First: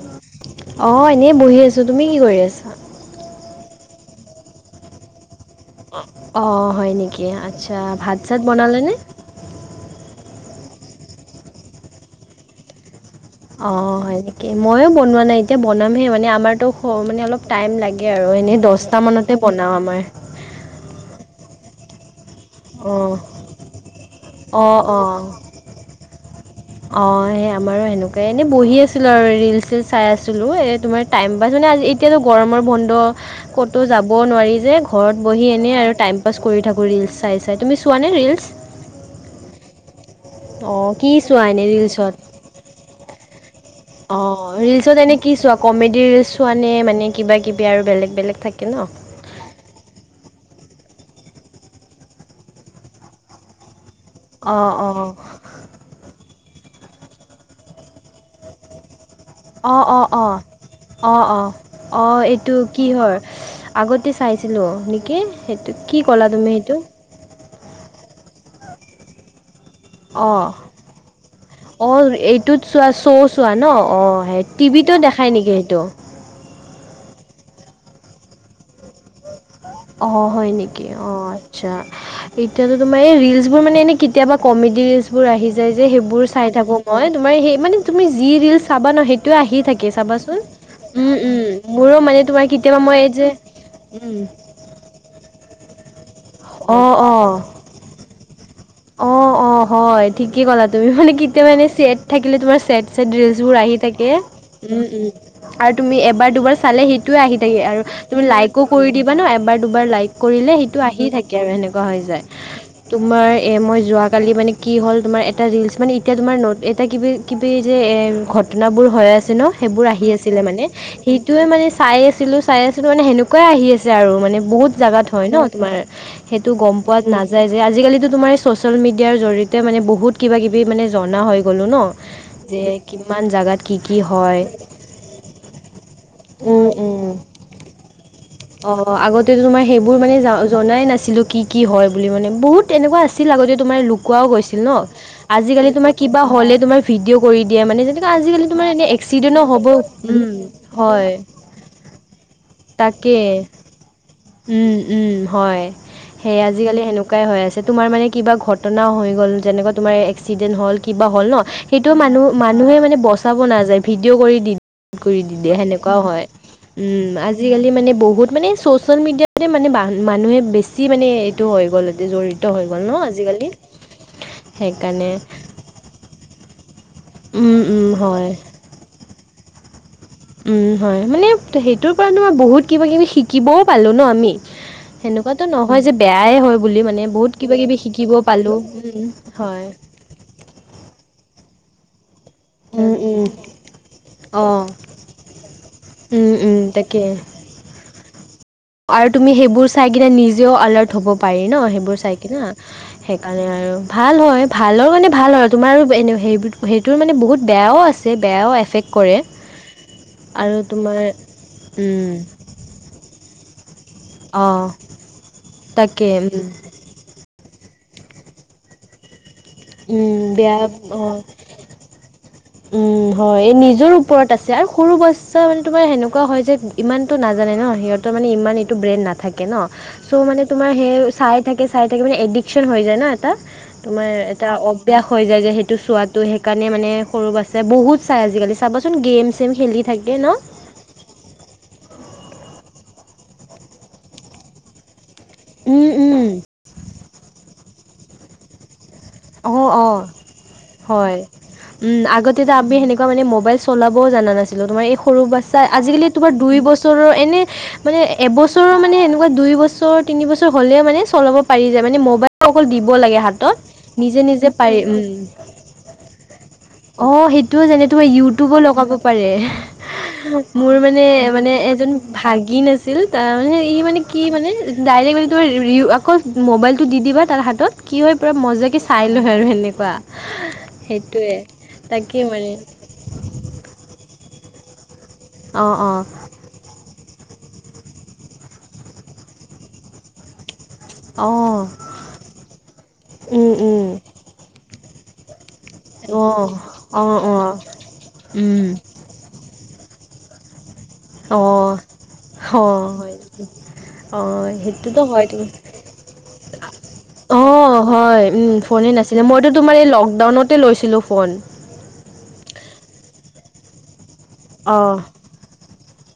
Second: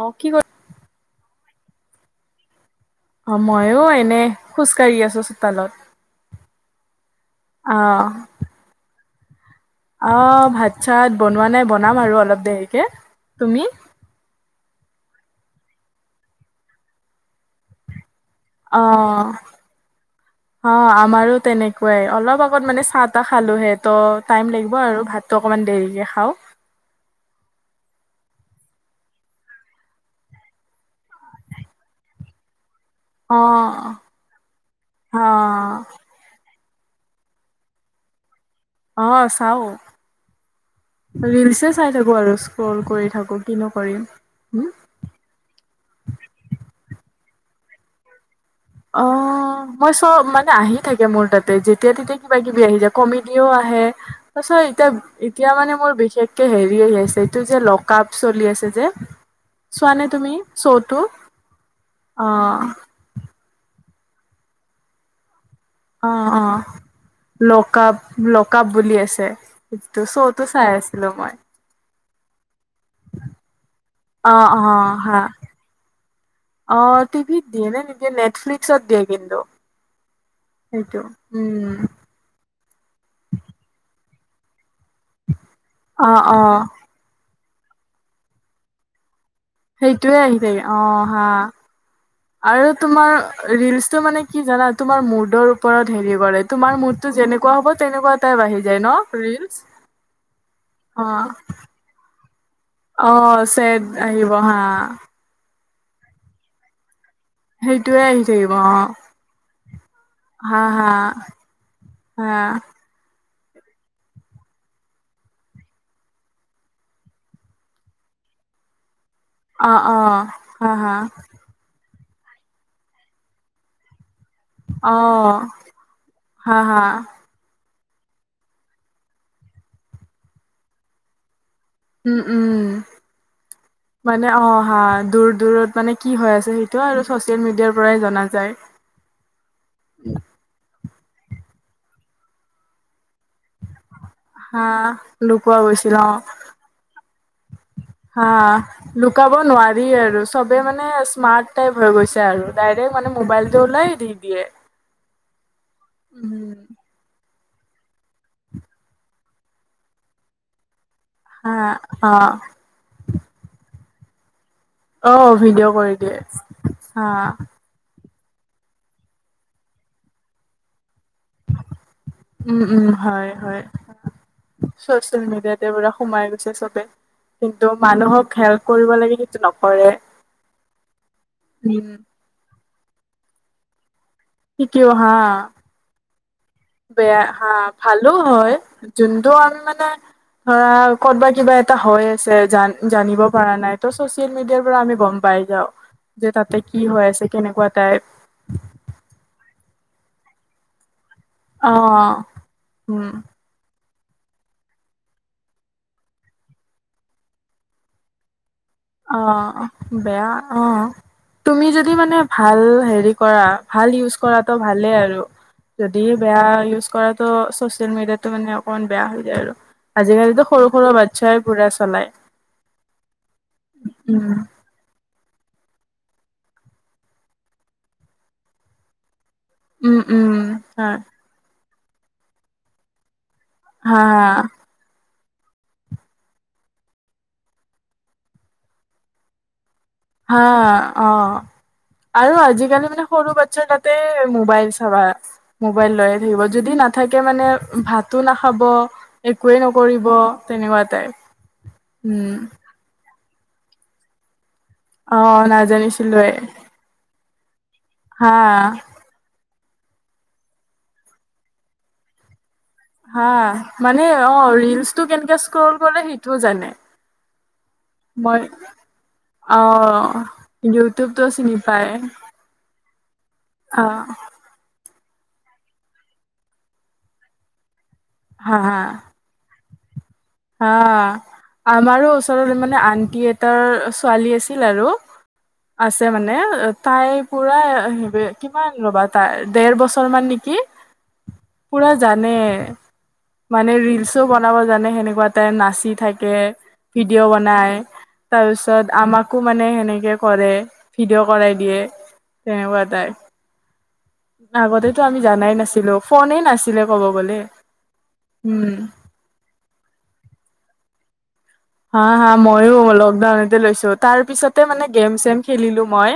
অ কি কৰি অ', এনেই বহি আছো, তুমি কি কৰি আছা? অ' ময়ো এনেই খোজকাঢ়ি আছো। চোতালত অ, হয় নেকি আচ্ছা, অ ভাত চাত বনালেনে? অ', ভাত চাত বনোৱা নাই বনাম আৰু অলপ দেৰিকে তুমি অ', হয়। তাকেই ময়ো বনোৱা নাই এতিয়া বনামহে মানে আমাৰতো মানে অলপ টাইম লাগে আৰু এনে অ', হ, আমাৰো তেনেকুৱাই অলপ অকণ মানে চাহ অঁ তাহ খালোঁহে ত' টাইম লাগিব অঁ আৰু ভাতটো অকণমান দেৰিকৈ খাওঁ। অ' সেই আমাৰো সেনেকুৱাই এনে বহি আছিলো আৰু ৰিলচ চিল চাই আছিলো এ তোমাৰ টাইম পাইছ মানে আজি এতিয়াতো গৰমৰ বন্ধ অ ক'তো যাব নোৱাৰি যে অ ঘৰত বহি এনে আৰু টাইম পাছ কৰি থাকোঁ ৰিলচ চাই চাই, তুমি চোৱানে ৰিলচ? অ', চাও, অঁ কি চোৱা এনেই ৰিলছে চাই ৰিলচত থাকো আৰু স্ক্ৰল কৰি থাকো। কিনো অ, ' কৰিম ৰিলচত এনে কি চোৱা কমেডি ৰিলচ চোৱা নে মানে কিবা কিবি আৰু বেলেগ বেলেগ থাকে ন? অ, '। মই চব মানে আহি থাকে, মোৰ তাতে যেতিয়া তেতিয়া কিবা কিবি আহি যায়, কমেডিও আহে। তাৰছত অ' এতিয়া অ' অ' এতিয়া মানে মোৰ বিশেষকে হেৰি আহি আছে এইটো যে লক আপ চলি আছে যে। অ', চোৱানে অ', তুমি অ', শ্ব'টো অ', অ', অ' এইটো কি হয়? আগতে চাইছিলোঁ নেকি সেইটোত অ', অ' লক আপ লক আপ বুলি আছে। সেটো শ্ব'তো অ' চাই আছিলো মই। অ' এইটোত চোৱা শ্ব' চোৱা ন'? অ' সেই টিভিতো দেখাই নেকি সেইটো? অ' টিভিত দিয়ে নে নিদিয়ে নেটফ্লিক্সত দিয়ে কিন্তু। অ' হয় নেকি সেইটো অ' আচ্ছা। উম এতিয়াতো তোমাৰ এই ৰিলচবোৰ মানে এনেই কেতিয়াবা কমেডি ৰিলচবোৰ আহি যায় যে অ সেইবোৰ অ চাই থাকো। মই তোমাৰ সেই মানে তুমি যি ৰিল চাবা ন সেইটোয়ে আহি থাকে সেইটোয়ে চাবাচোন আহি থাকে অ উম হা উম মোৰো মানে তোমাৰ আৰু কেতিয়াবা মই তোমাৰ এই যে ৰিলচটো উম মানে কি জানা? তোমাৰ মুডৰ ওপৰত হেৰি কৰে তোমাৰ অঁ মুডতো যেনেকুৱা হ'ব তেনেকুৱা এটাই আহি যায় ন। অ', ৰিলচ অ' হয় ঠিকে ক'লা তুমি অ মানে কেতিয়াবা এ চেট থাকিলে তোমাৰ চেট চেট ৰিলস অ বোৰ আহি চেদ থাকে আহিব হা আৰু তুমি এবাৰ দুবাৰ চালে সেইেটোৱে আহি কেই আৰু সেইটোয়ে আহি তুমি থাকিব লাইকো কৰি অ দিবা ন, এবাৰ দুবাৰ লাইক কৰিলে হা সেইটো হা আহি থাকে আৰু সেনেকুৱা হৈ যায়। হা তোমাৰ? এ মই যোৱাকালি মানে কি হ'ল, তোমাৰ এটা ৰিলচ মানে এতিয়া তোমাৰ নোট এটা কিবি কিবি যে ঘটনাবোৰ হৈ আছে ন অ সেইবোৰ অ আছিল মানে হা হা সেইটে মানে চাই আছিলো। চাই আছো তাৰানে সেনেকুৱাই আহি আছে আৰু মানে বহুত অ জাগাত হয় ন তোমাৰ সেইটো হা গম হা পোৱাত নায যাই যে আজিকালিতো তোমাৰ এই ছচিয়েল মিডিয়াৰ জৰিয়তে মানে বহুত কিবা কিবি মানে জনা হৈ গ'লো ন। উম উম যে কিমান জাগাত কি কি? মানে হয় অ হা দূৰ দূৰত মানে কি হৈ আছে উম সেইটো আৰু ছচিয়েল মিডিয়াৰ পৰাই জনা যায়। অ' আগতেো তোমাৰ সেইবোৰ মানে জনাই নাছিলো কি কি হয় বুলি মানে বহুত এনেকুৱা আছে আগতে তোমাৰ লুকুৱও গৈছিল হা ন লুকোৱা আজিকালি তোমাৰ গৈছিল অ কিবা হ'লে তোমাৰ ভিডিঅ' কৰি দিয়ে মানে যে হা আজিকালি তোমাৰ এনে লুকাব এক্সিডেন্টো হ'ব নোৱাৰি আৰু উম চবে মানে হয়। স্মাৰ্ট টাইপ হৈ গৈছে আৰু ডাইৰেক্ট মানে তাকে মোবাইলটো ওলাই দি দিয়ে উম উম হয় সেই আজিকালি সেনেকা শুকাই হৈ আছে তোমাৰ মানে কিবা ঘটনাও হৈ গ'ল যেনেকা তোমাৰ এক্সিডেণ্ট হ'ল কিবা হ'ল ন হা সেইটো হা মানুহ মানুহে মানে বচাব নাযায় ভিডিঅ' কৰি দি কৰি অ দিলে ভিডিঅ' কৰি সেনেকুৱা দিয়ে হয় হা উম আজি মানে বহুত মানে ছ'চিয়েল মিডিয়াতে মানে মানুহে বেছি মানে এইটো হৈ গ'ল জড়িত হৈ উম গল। ন হয় আজিকালি হয়। সেইকাৰণে চচিয়েল মিডিয়াতে পুৰা সোমাই গৈছে চবে উম, কিন্তু উম, হয় মানুহক হেল্প কৰিব লাগে কিন্তু নকৰে। উম, হয় মানে উম সেইটোৰ পৰাতোই বহুত কিবা কিবি শিকিবও পালোঁ ন আমি। শিকিও হা সেনেকুৱাতো নহয় যে বেয়াইে হয়। বুলি মানে বেয়া বহুত হা কিবা কিবি ভালো শিকিব পালো হয়। হয় আৰু ক'তবা কিবা এটা হৈ আছে জ অঁ জানিব উম পৰা নাই ত চচিয়েল মিডিয়াৰ অ', পৰা আমি গম পাই যাও। যে উম তাতে উম, কি তাকে হৈ আছে কেনেকুৱা টাইপ? আৰু তুমি সেইবোৰ চাই কিনে নিজেও আলাৰ্ট হ'ব পাৰি ন অ সেইবোৰ চাই কিনা উম সেইকাৰণে মানে আৰু ভাল হয় ভালৰ মানে ভাল হয় তোমাৰোনে সেইটোৰ মানে বহুত বেয়াও আছে। বেয়াও এফেক্ট কৰে অ' বেয়া আৰু অ' তোমাৰ তুমি যদি মানে ভাল হেৰি কৰা ভাল ইউজ কৰাটো অঁ ভালেই আৰু যদি তাকে বেয়া উম ইউজ কৰা ত চচিয়েল মিডিয়াতো মানে অকমান বেয়া হৈ যায় আৰু উম, আজিকালিতো বেয়া সৰু সৰু অঁ বাচ্ছাই পুৰা চলায়। উম হয় এই নিজৰ ওপৰত উম আছে আৰু সৰু বছ ছাৰ মানে তোমাৰ সেনেকুৱা হয় যে ইমানতটো নাজানে ন সিহঁতৰ মানে ইমান এইটো ব্ৰেণ্ড নাথাকে ন। উম চ' উম মানে তোমাৰ সেই হয় চাই থাকে চাই থাকে মানে এডিকচন হৈ যায় ন এটা। হা তোমাৰ হা এটা অভ্যাস হৈ যায় যে সেইটো চোৱাটো সেইকাৰণে মানে সৰু আছে বহুত চাই আজিকালি চাবচোন গেম চেম খেলি। থাকে ন হা। অ', আৰু আজিকালি মানে সৰু বাচ্ছাৰ তাতে মোবাইল চাবা। উম মোবাইল লৈয়ে উম থাকিব যদি নাথাকে মানে ভাতো নাখাব। একোৱে অ', অ' নকৰিব তেনেকুৱা টাইপ হয়, উম, আগতেতো আমি সেনেক মানে মোবাইল চলাব‌ও জানা নাছিলোঁ তোমাৰ এই অ সৰু বাচ্ছা আজিকালি তোমাৰ নাজানিছিলোয়ে দুই বছৰৰ এনেই মানে হা এবছৰৰ মানে এনেকুৱা দুই বছৰ দুই বছৰ তিন বছৰ হলে মানে চলাব পাৰি যায় মানে মোবাইল অকল দিব লাগে হা হাতত মানে নিজে নিজে অ' পাৰি ৰিলচটো উম। কেনেকে স্ক্ৰল কৰে সেইটোও জানে অ' সেইটোও জানে তোমাৰ মই ইউটিউবো লগাব পাৰে অ মোৰ মানে ইউটিউবটো মানে চিনি পায় এজন ভাগিন নাছিল তাৰ মানে ই অ মানে কি মানে ডাইৰি [unintelligible] আকৌ মোবাইলটো দি দিবা তাৰ হাতত কি হয় পুৰা হা মজা হা [unintelligible] আৰু সেনেকুৱা হা, সেইটোৱে আমাৰো ওচৰত মানে আনটি এটাৰ ছোৱালী আছিল আৰু অঁ অঁ আছে মানে তাই পুৰা হে কিমান ৰ'বা তাইৰ দেৰ বছৰ মান নেকি অঁ পুৰা জানে উম মানে উম ৰিলচোও বনাব জানে সেনেকুৱা নাচি থাকে অঁ অঁ ভিডিঅ' অঁ বনাই উম তাৰপিছত আমাক কো মানে সেনেকে কৰে ভিডিঅ' অঁ কৰাই দিয়ে অঁ তেনেকুৱা তাই [inaudible] আগতেতো সেইটোতো আমি হয় তুমি জানাই নাছিলোঁ ফোনে নাছিলে ক'ব গলে অ', হয় উম, ফোনে নাছিলে মইতো তোমাৰ এই লকডাউনতে লৈছিলোঁ ফোন হা, হা মইও লকডাউনতে লৈছোঁ তাৰ পিছতে মানে অঁ গেম চেম খেলিলোঁ মই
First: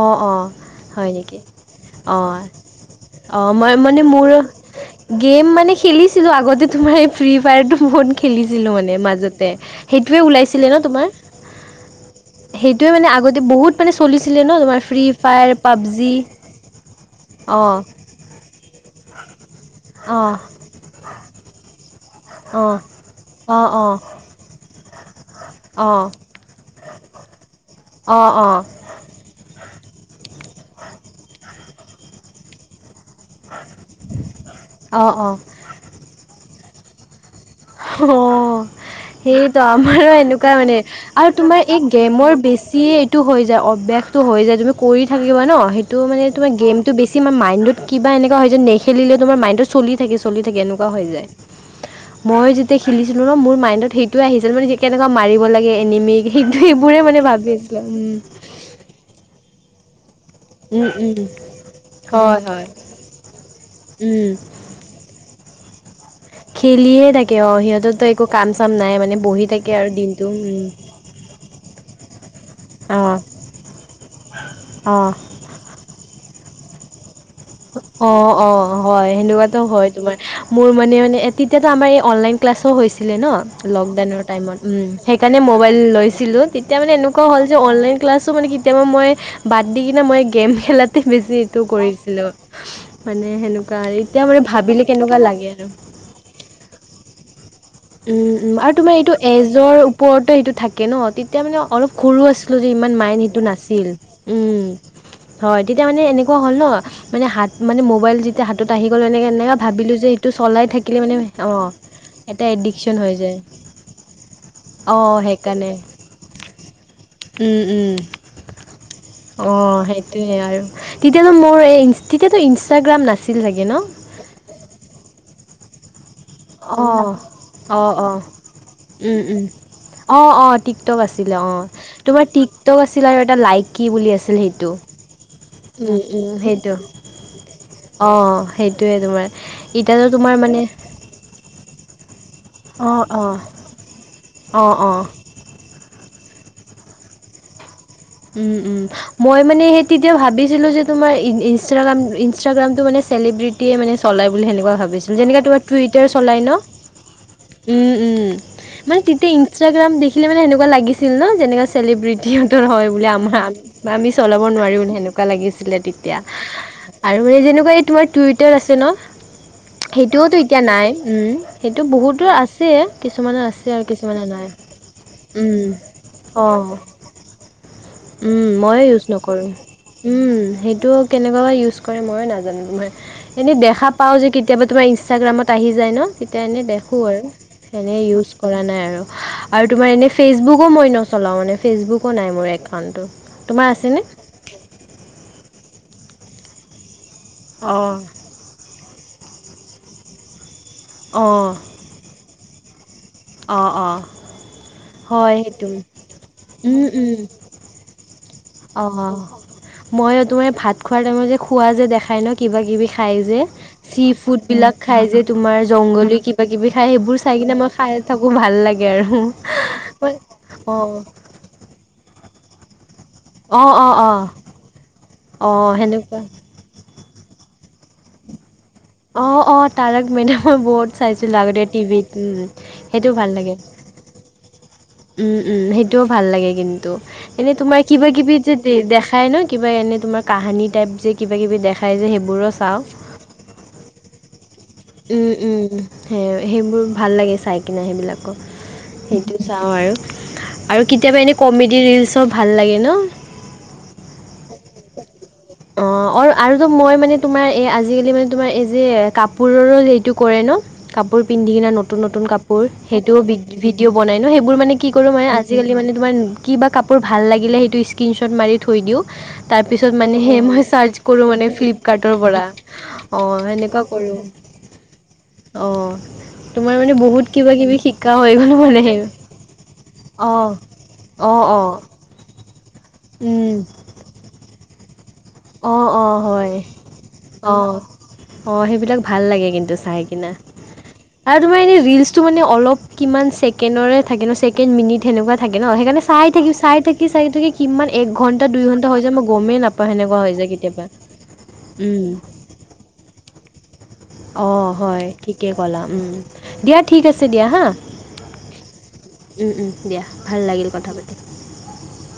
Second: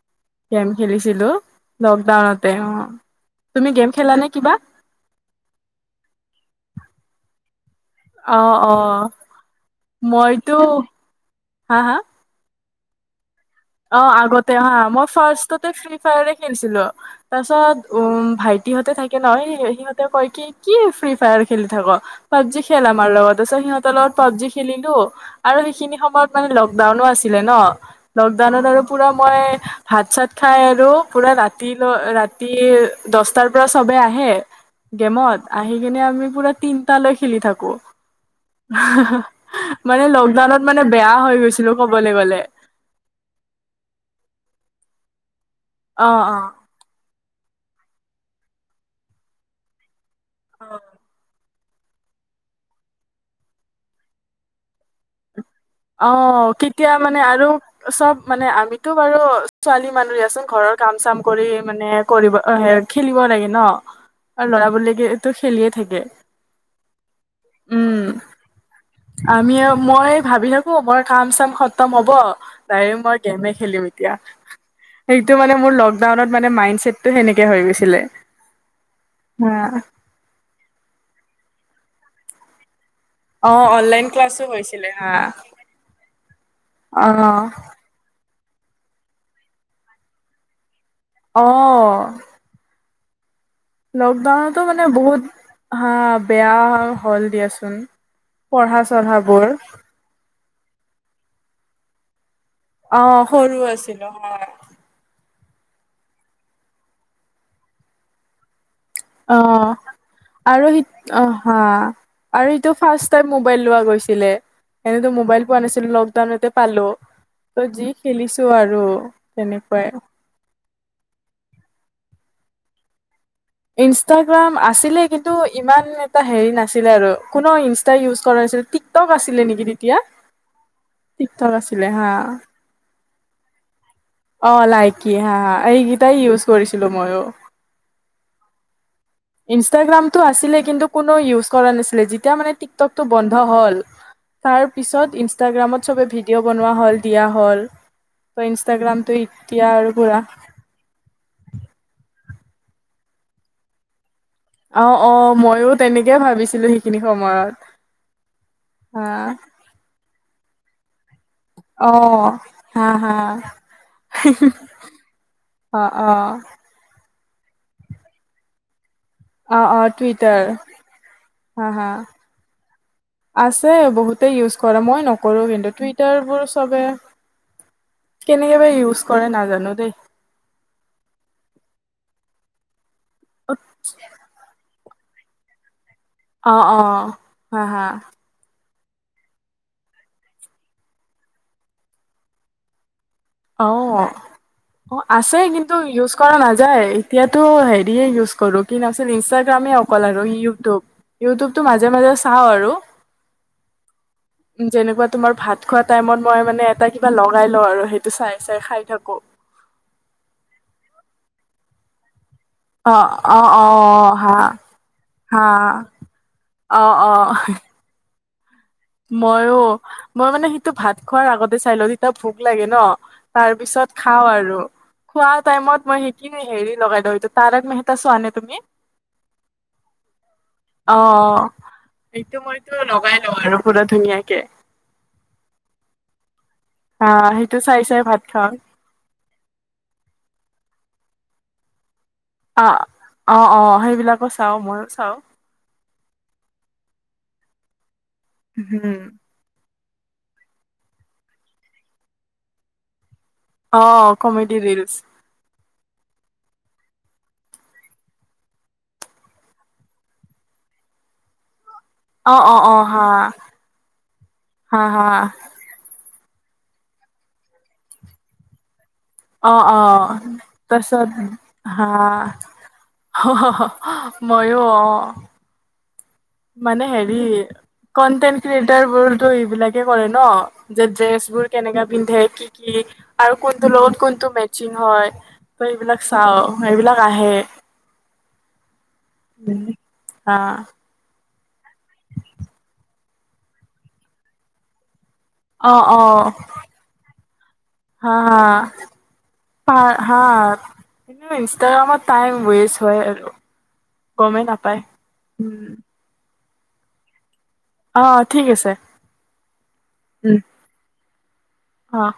অঁ অঁ গেম হয় খেলিছিলোঁ নেকি অঁ লকডাউনতে অ' অঁ তুমি মই গেম মানে খেলানে মোৰ কিবা? গেম মানে খেলিছিলোঁ আগতে তোমাৰ এই ফ্ৰী ফায়াৰটো অ', খেলিছিলোঁ মানে অ', মাজতে সেইটোৱে মইতো ওলাইছিলে ন তোমাৰ হা, হা সেইটোৱে মানে আগতে বহুত মানে অ' চলিছিলে ন আগতে হা তোমাৰ ফ্ৰী মই ফায়াৰ ফাৰ্ষ্টতে ফ্ৰী পাবজি ফায়াৰ য়ে খেলিছিলোঁ অঁ তাৰপিছত উম, ভাইটিহঁতে থাকে নহ সিহঁতে কয় অঁ কি কি ফ্ৰী ফায়াৰ খেলি থাক। পাবজি অঁ খেল আমাৰ লগত তাৰপিছত সিহঁতৰ অঁ লগত পাবজি খেলিলোঁ আৰু অঁ সেইখিনি অঁ সময়ত মানে লকডাউনো আছিলে ন। অঁ অঁ অঁ লকডাউনত আৰু পুৰা মই ভাত চাত খাই আৰু পুৰা ৰাতি -ল- ৰাতি দহটাৰ পৰা চবে আহে অঁ গেমত আহি কিনে আমি পুৰা তিনটা লৈ খেলি থাকোঁ। অ' সেইটো মানে আমাৰো এনেকুৱা লকডাউনত মানে বেয়া আৰু হৈ গৈছিলো তোমাৰ এই ক'বলৈ গেমৰ গ'লে। [unintelligible] এইটো হৈ যায় অভ্যাসটো হৈ যায় তুমি কৰি থাকিবা ন সেইটো অ মানে অ তোমাৰ গেম বেছি আমাৰ মাইণ্ডত কিবা এনেকুৱা হয় যে নেখেলিলে তোমাৰ মাইণ্ডত চলি থাকে চলি থাকে এনেকুৱা হৈ যায়। মইো যেতিয়া খেলিছিলোঁ ন মোৰ মাইণ্ডত সেইটোয়ে আহিছিল মানে কেনেকুৱা মাৰিব লাগে অ এনিমিক সেই কেতিয়া সেইবোৰে মানে ভাবি আছিলোঁ উম। টো বাৰু ছোৱালী মানুহ দিয়াচোন ঘৰৰ উম, কাম চাম উম, কৰি মানে কৰিব- হয় হয় খেলিব লাগে ন উম। ল'ৰা বুলি কি তো খেলিয়ে থাকে খেলিয়ে থাকে অ', উম সিহঁতৰতো একো কাম চাম নাই মানে বহি থাকে আৰু দিনটো ভাবি উম। থাকো অ' মই কাম চাম খতম হ'ব ডাইৰেক অ মই গেমে খেলিম এতিয়া এইটো মানে মোৰ লকডাউনত মান মণ্ডছেট তো সেনেকে হয় অ', অ', হয় সেনেকুৱাটো হয় তোমাৰ মোৰ মানে মানে তেতিয়াাতো আমাৰ এই অনলাইন ক্লাছো হৈছে হৈছিলে ন অ অনলাইন লকডাউনৰ ক্লাছো টাইমছ, হৈছিলে উম', হা সেইকাৰণ মবাইল লৈছিলোঁ তেতিয়া মানে অ এনেকুৱা হ'ল যে অনলাইন ক্লাছো মানে কেতিয়াবা মই বাদ দি কিনে মই গেম খেলাতে বেছি এইটো অ কৰিছিলোঁ মানে সেনেকুৱা আৰু এতিয়া মানে লকডাউনতো ভাবিলে কেনেকুৱা বহুত লাগে আৰু হা বেয়া হল দিয়া চো উম উম আৰু তোমাৰ এইটো এজৰ ওপৰতে সেইটো থাকে ন তেতিয়া মানে অলপ সৰু আছিলো যে ইমান মাইন অ' সেইটো সৰু নাছিল। আছিলো হয়। উম হয় তেতিয়া মানে এনেকুৱা হ'ল ন মানে হাত মানে মোবাইল হাতত আহি গ'লো এনেকে এনেক অ' ভাবিলো যে সেইটো আৰু চলাই সি থাকিলে মানে হা অ' এটা আৰু এইটো এডিকশ্যন ফাৰ্চ হৈ টাইম যায় মবাইল লোৱা গৈছিলে, এনেতো অ' মোবাইল পোৱা সেইকাৰণে নাছিলো লকডাউনতে পালো। ত উম, যি উম। খেলিছো আৰু তেনেকুৱাই। সেইয়ে আৰু তেতিয়ানো মোৰ এই তেতিয়াতো ইনষ্টাগ্ৰাম নাছিল চাগে ন। ইষ্টাগ্ৰাম আছিলে কিন্তু ইমান হেৰি নাছিলে আৰু অ', কোনো ইনষ্টা অ', ইউজ অ'। কৰা নাছিলে টিক টক উম আছিলে উম নেকি তেতিয়া। অঁ অঁ টিকটক আছিলে টিকটক অ' আছিলে হা। তোমাৰ টিকটক আছিলে আৰু এটা লাইকি বুলি আছিল। অ' সেইটো লাইকি হা হা এইকেইটাই ইউজ কৰিছিলো ময়ো। অ' সেইটোৱে তোমাৰ। এতিয়াতো ইনষ্টাগ্ৰামতটো তোমাৰ মানে আছিলে কিন্তু কোনো ইউজ কৰা না যেতিয়া মানে টক অঁ টো অঁ বন্ধ হল তাৰ অঁ অঁ পিছত ইনষ্টাগ্ৰামত চবে ভিডিঅ' বনোৱা হ'ল দিয়া হ'ল। ত উম উম। ইনষ্টাগ্ৰামটো মই মানে এতিয়া সেই আৰু তেতিয়া পুৰা ভাবি যে তোমাৰ ই্ৰ ইনষ্টাগ্ৰামটো মানে চেলিব্ৰিটে মানে চলাই বুলি সেনেকুৱা অ অ ভাবিছিলোঁ যেনেকৈ তোমাৰ মইয়ো টুইটাৰ তেনেকে চলাই ন ভাবিছিলো সেইখিনি সময়ত উম, উম। মানে হা তেতিয়া ইনষ্টাগ্ৰাম দেখিলে মানে সেনেকোৱা লাগিছিল ন যেনেকুৱা অ চেলিব্ৰিটিহতৰ হা হয়। বোলে হা আমাৰ আমি চলাব নোৱাৰো সেনেকুৱা লাগিছিলে অ অ তেতিয়া। আৰু যেনেকুৱা এই তোমাৰ টুইটাৰ আছে ন? অ অ সেইটোওতো টুইটাৰ এতিয়া নাই হা সেইটো হা বহুতোৰ আছে কিছুমানৰ আছে আৰু কিছুমানৰ বহুতে নাই। ইউজ কৰে মই নকৰোঁ উম কিন্তু টুইটাৰবোৰ অঁ চবে উম কেনেকে বা ময়ো ইউজ কৰে নকৰোঁ নাজানো দেই। উম সেইটো কেনেকুৱা বা ইউজ কৰে ময়ো নাজানো ময় এনেই দেখা পাওঁ যে কেতিয়াবা তোমাৰ ইনষ্টাগ্ৰামত আহি যায় ন। তেতিয়া অ', এনেই দেখোঁ অ', হা, আৰু হা, এনেই ইউজ কৰা নাই আৰু আৰু তোমাৰ এনেই ফেচবুকো মই নচলাওঁ মানে ফেচবুকো নাই মোৰ একাউণ্টটো। তোমাৰ আছেনে অ', অ' আছে কিন্তু ইউজ কৰা নাযায় এতিয়াতো অঁ হেৰিয়ে ইউজ কৰো কিন্ত আ ইনষ্টাগ্ৰামে অকল আৰু ইউটিউব অঁ ইউটিউবতটো মাজে মাজে চাওঁ আৰু। অঁ অঁ যেনেকুৱা তোমাৰ হয় ভাত সেইটো খোৱা টাইমত মই মানে উম এটা কিবা উম লগাই লও আৰু সেইটো চাই চাই খাই অ', থাকোঁ। অ' ময়ো তোমাৰ ভাত খোৱাৰ টাইমত যে খোৱা যে দেখাই ন কিবাকিবি অ', খাই যে? অ', চি অ', হা, ফুড বিলাক খাই যে হা, তোমাৰ জংগল কিবা কিবি খাই অ', সেইবোৰ চাই কিনে মই খাই থাকো ভাল লাগে আৰু। মইো মই মানে সেইটো অ' ভাত খোৱাৰ আগতে চাই লওঁ তেতিয়া ভোক লাগে ন। তাৰ অ' পিছত অ' অ' খাও আৰু খোৱা অ' টাইমত মই সেনেকুৱা সেইখিন হেৰি লগাই দেওঁ সেইটো তাৰক মেহতা চোৱানে তুমি? অ', অ' তাৰক মেডাম মই বহুত চাইছিলো অ', আগতে টিভিত উ সেইটো মইতো সেইটো লগাই ভাল লওঁ লাগে। আৰু পুৰা ধুনীয়াকে উম উম সেইটোও ভাল লাগে কিন্তু আহ এনেই সেইটো তোমাৰ চাই চাই কিবা ভাত কিবি খাওঁ। যে দেখাই ন কিবা এনে তোমাৰ কাহানী টাইপ যে কিবা কিবি দেখাই যে সেইবোৰো আহ চাও। অ', অ' সেইবিলাক চাও মই। উম উম। সে-সেইবোৰ ভাল লাগে চাই কিনে সেইবিলাকো। হুম। সেইটো চাওঁ আৰু, আৰু কেতিয়াবা এনে কমেডি ৰিলচৰ ভাল লাগে ন। অ' কমেডি ৰিলচ। অ', অ', আৰু মই মানে, তোমাৰ এই আজিকালি মান তোমাৰ এই যে কাপোৰৰো এইটো কৰে ন কাপোৰ পিন্ধি কিনা নতুন নতুন অ', কাপোৰ অ', অ', হা, সেইটো ভিডিঅ' বনাইনো সেইবোৰ মানে হা, কি কৰো হা, মান আজিকালি মানে তোমাৰ কি বা কাপোৰ ভাল লাগিলে সেইটো স্কণশ্বট মাৰি থৈ দিওঁ। তাৰ অ', পিছত অ'। মানে, সেই মই চাৰ্চ তাৰপিছত কৰো মানে হা, ফ্লিপকাৰ্টৰ পৰা অ সেনে ময়ো অ', অ তোমাৰ মানে হেৰি বহুত কিবা কিবি শিকা হৈ কনটেন্ট গ'ল মানে ক্ৰিয়েটাৰ সেই বোৰতো এইবিলাকে কৰে অ', ন'। যে ড্ৰেছ অ', বোৰ অ', কেনেকা পিন্ধে কি কি আৰু উম, কোনটো লগত কোনটো মেচিং হয়। তই অ', এইবিলাক অ', হয়, চাও এইবিলাক আহে। অ', অ', সেইবিলাক ভাল লাগে কিন্তু চাই কিনে। হা আৰু তোমাৰ এনে ৰিলচটো মানে অলপ কিমান ছেকেডৰে থে ন' চছেকেড মিনিট সনেকুৱা থাকে অ ন' অ সেইকাৰণে চাই থাকি চাই থাকি চাই থাকি কিমান এক হা ঘণ্টা দুই ঘণ্টা হৈ যায় মই গমেই পা নাপাওঁ সেনেক হা ইনষ্টাগ্ৰামত টাইম ৱেষ্ট হয় আৰু গমেই অ', নাপায় হয় ঠিকে ক'লা উম দিয়া ঠিক আছে দিয়া হা। অ', ঠিক আছে। উম, উম, দিয়া উম ভাল লাগিল কথা পাতি। অ, '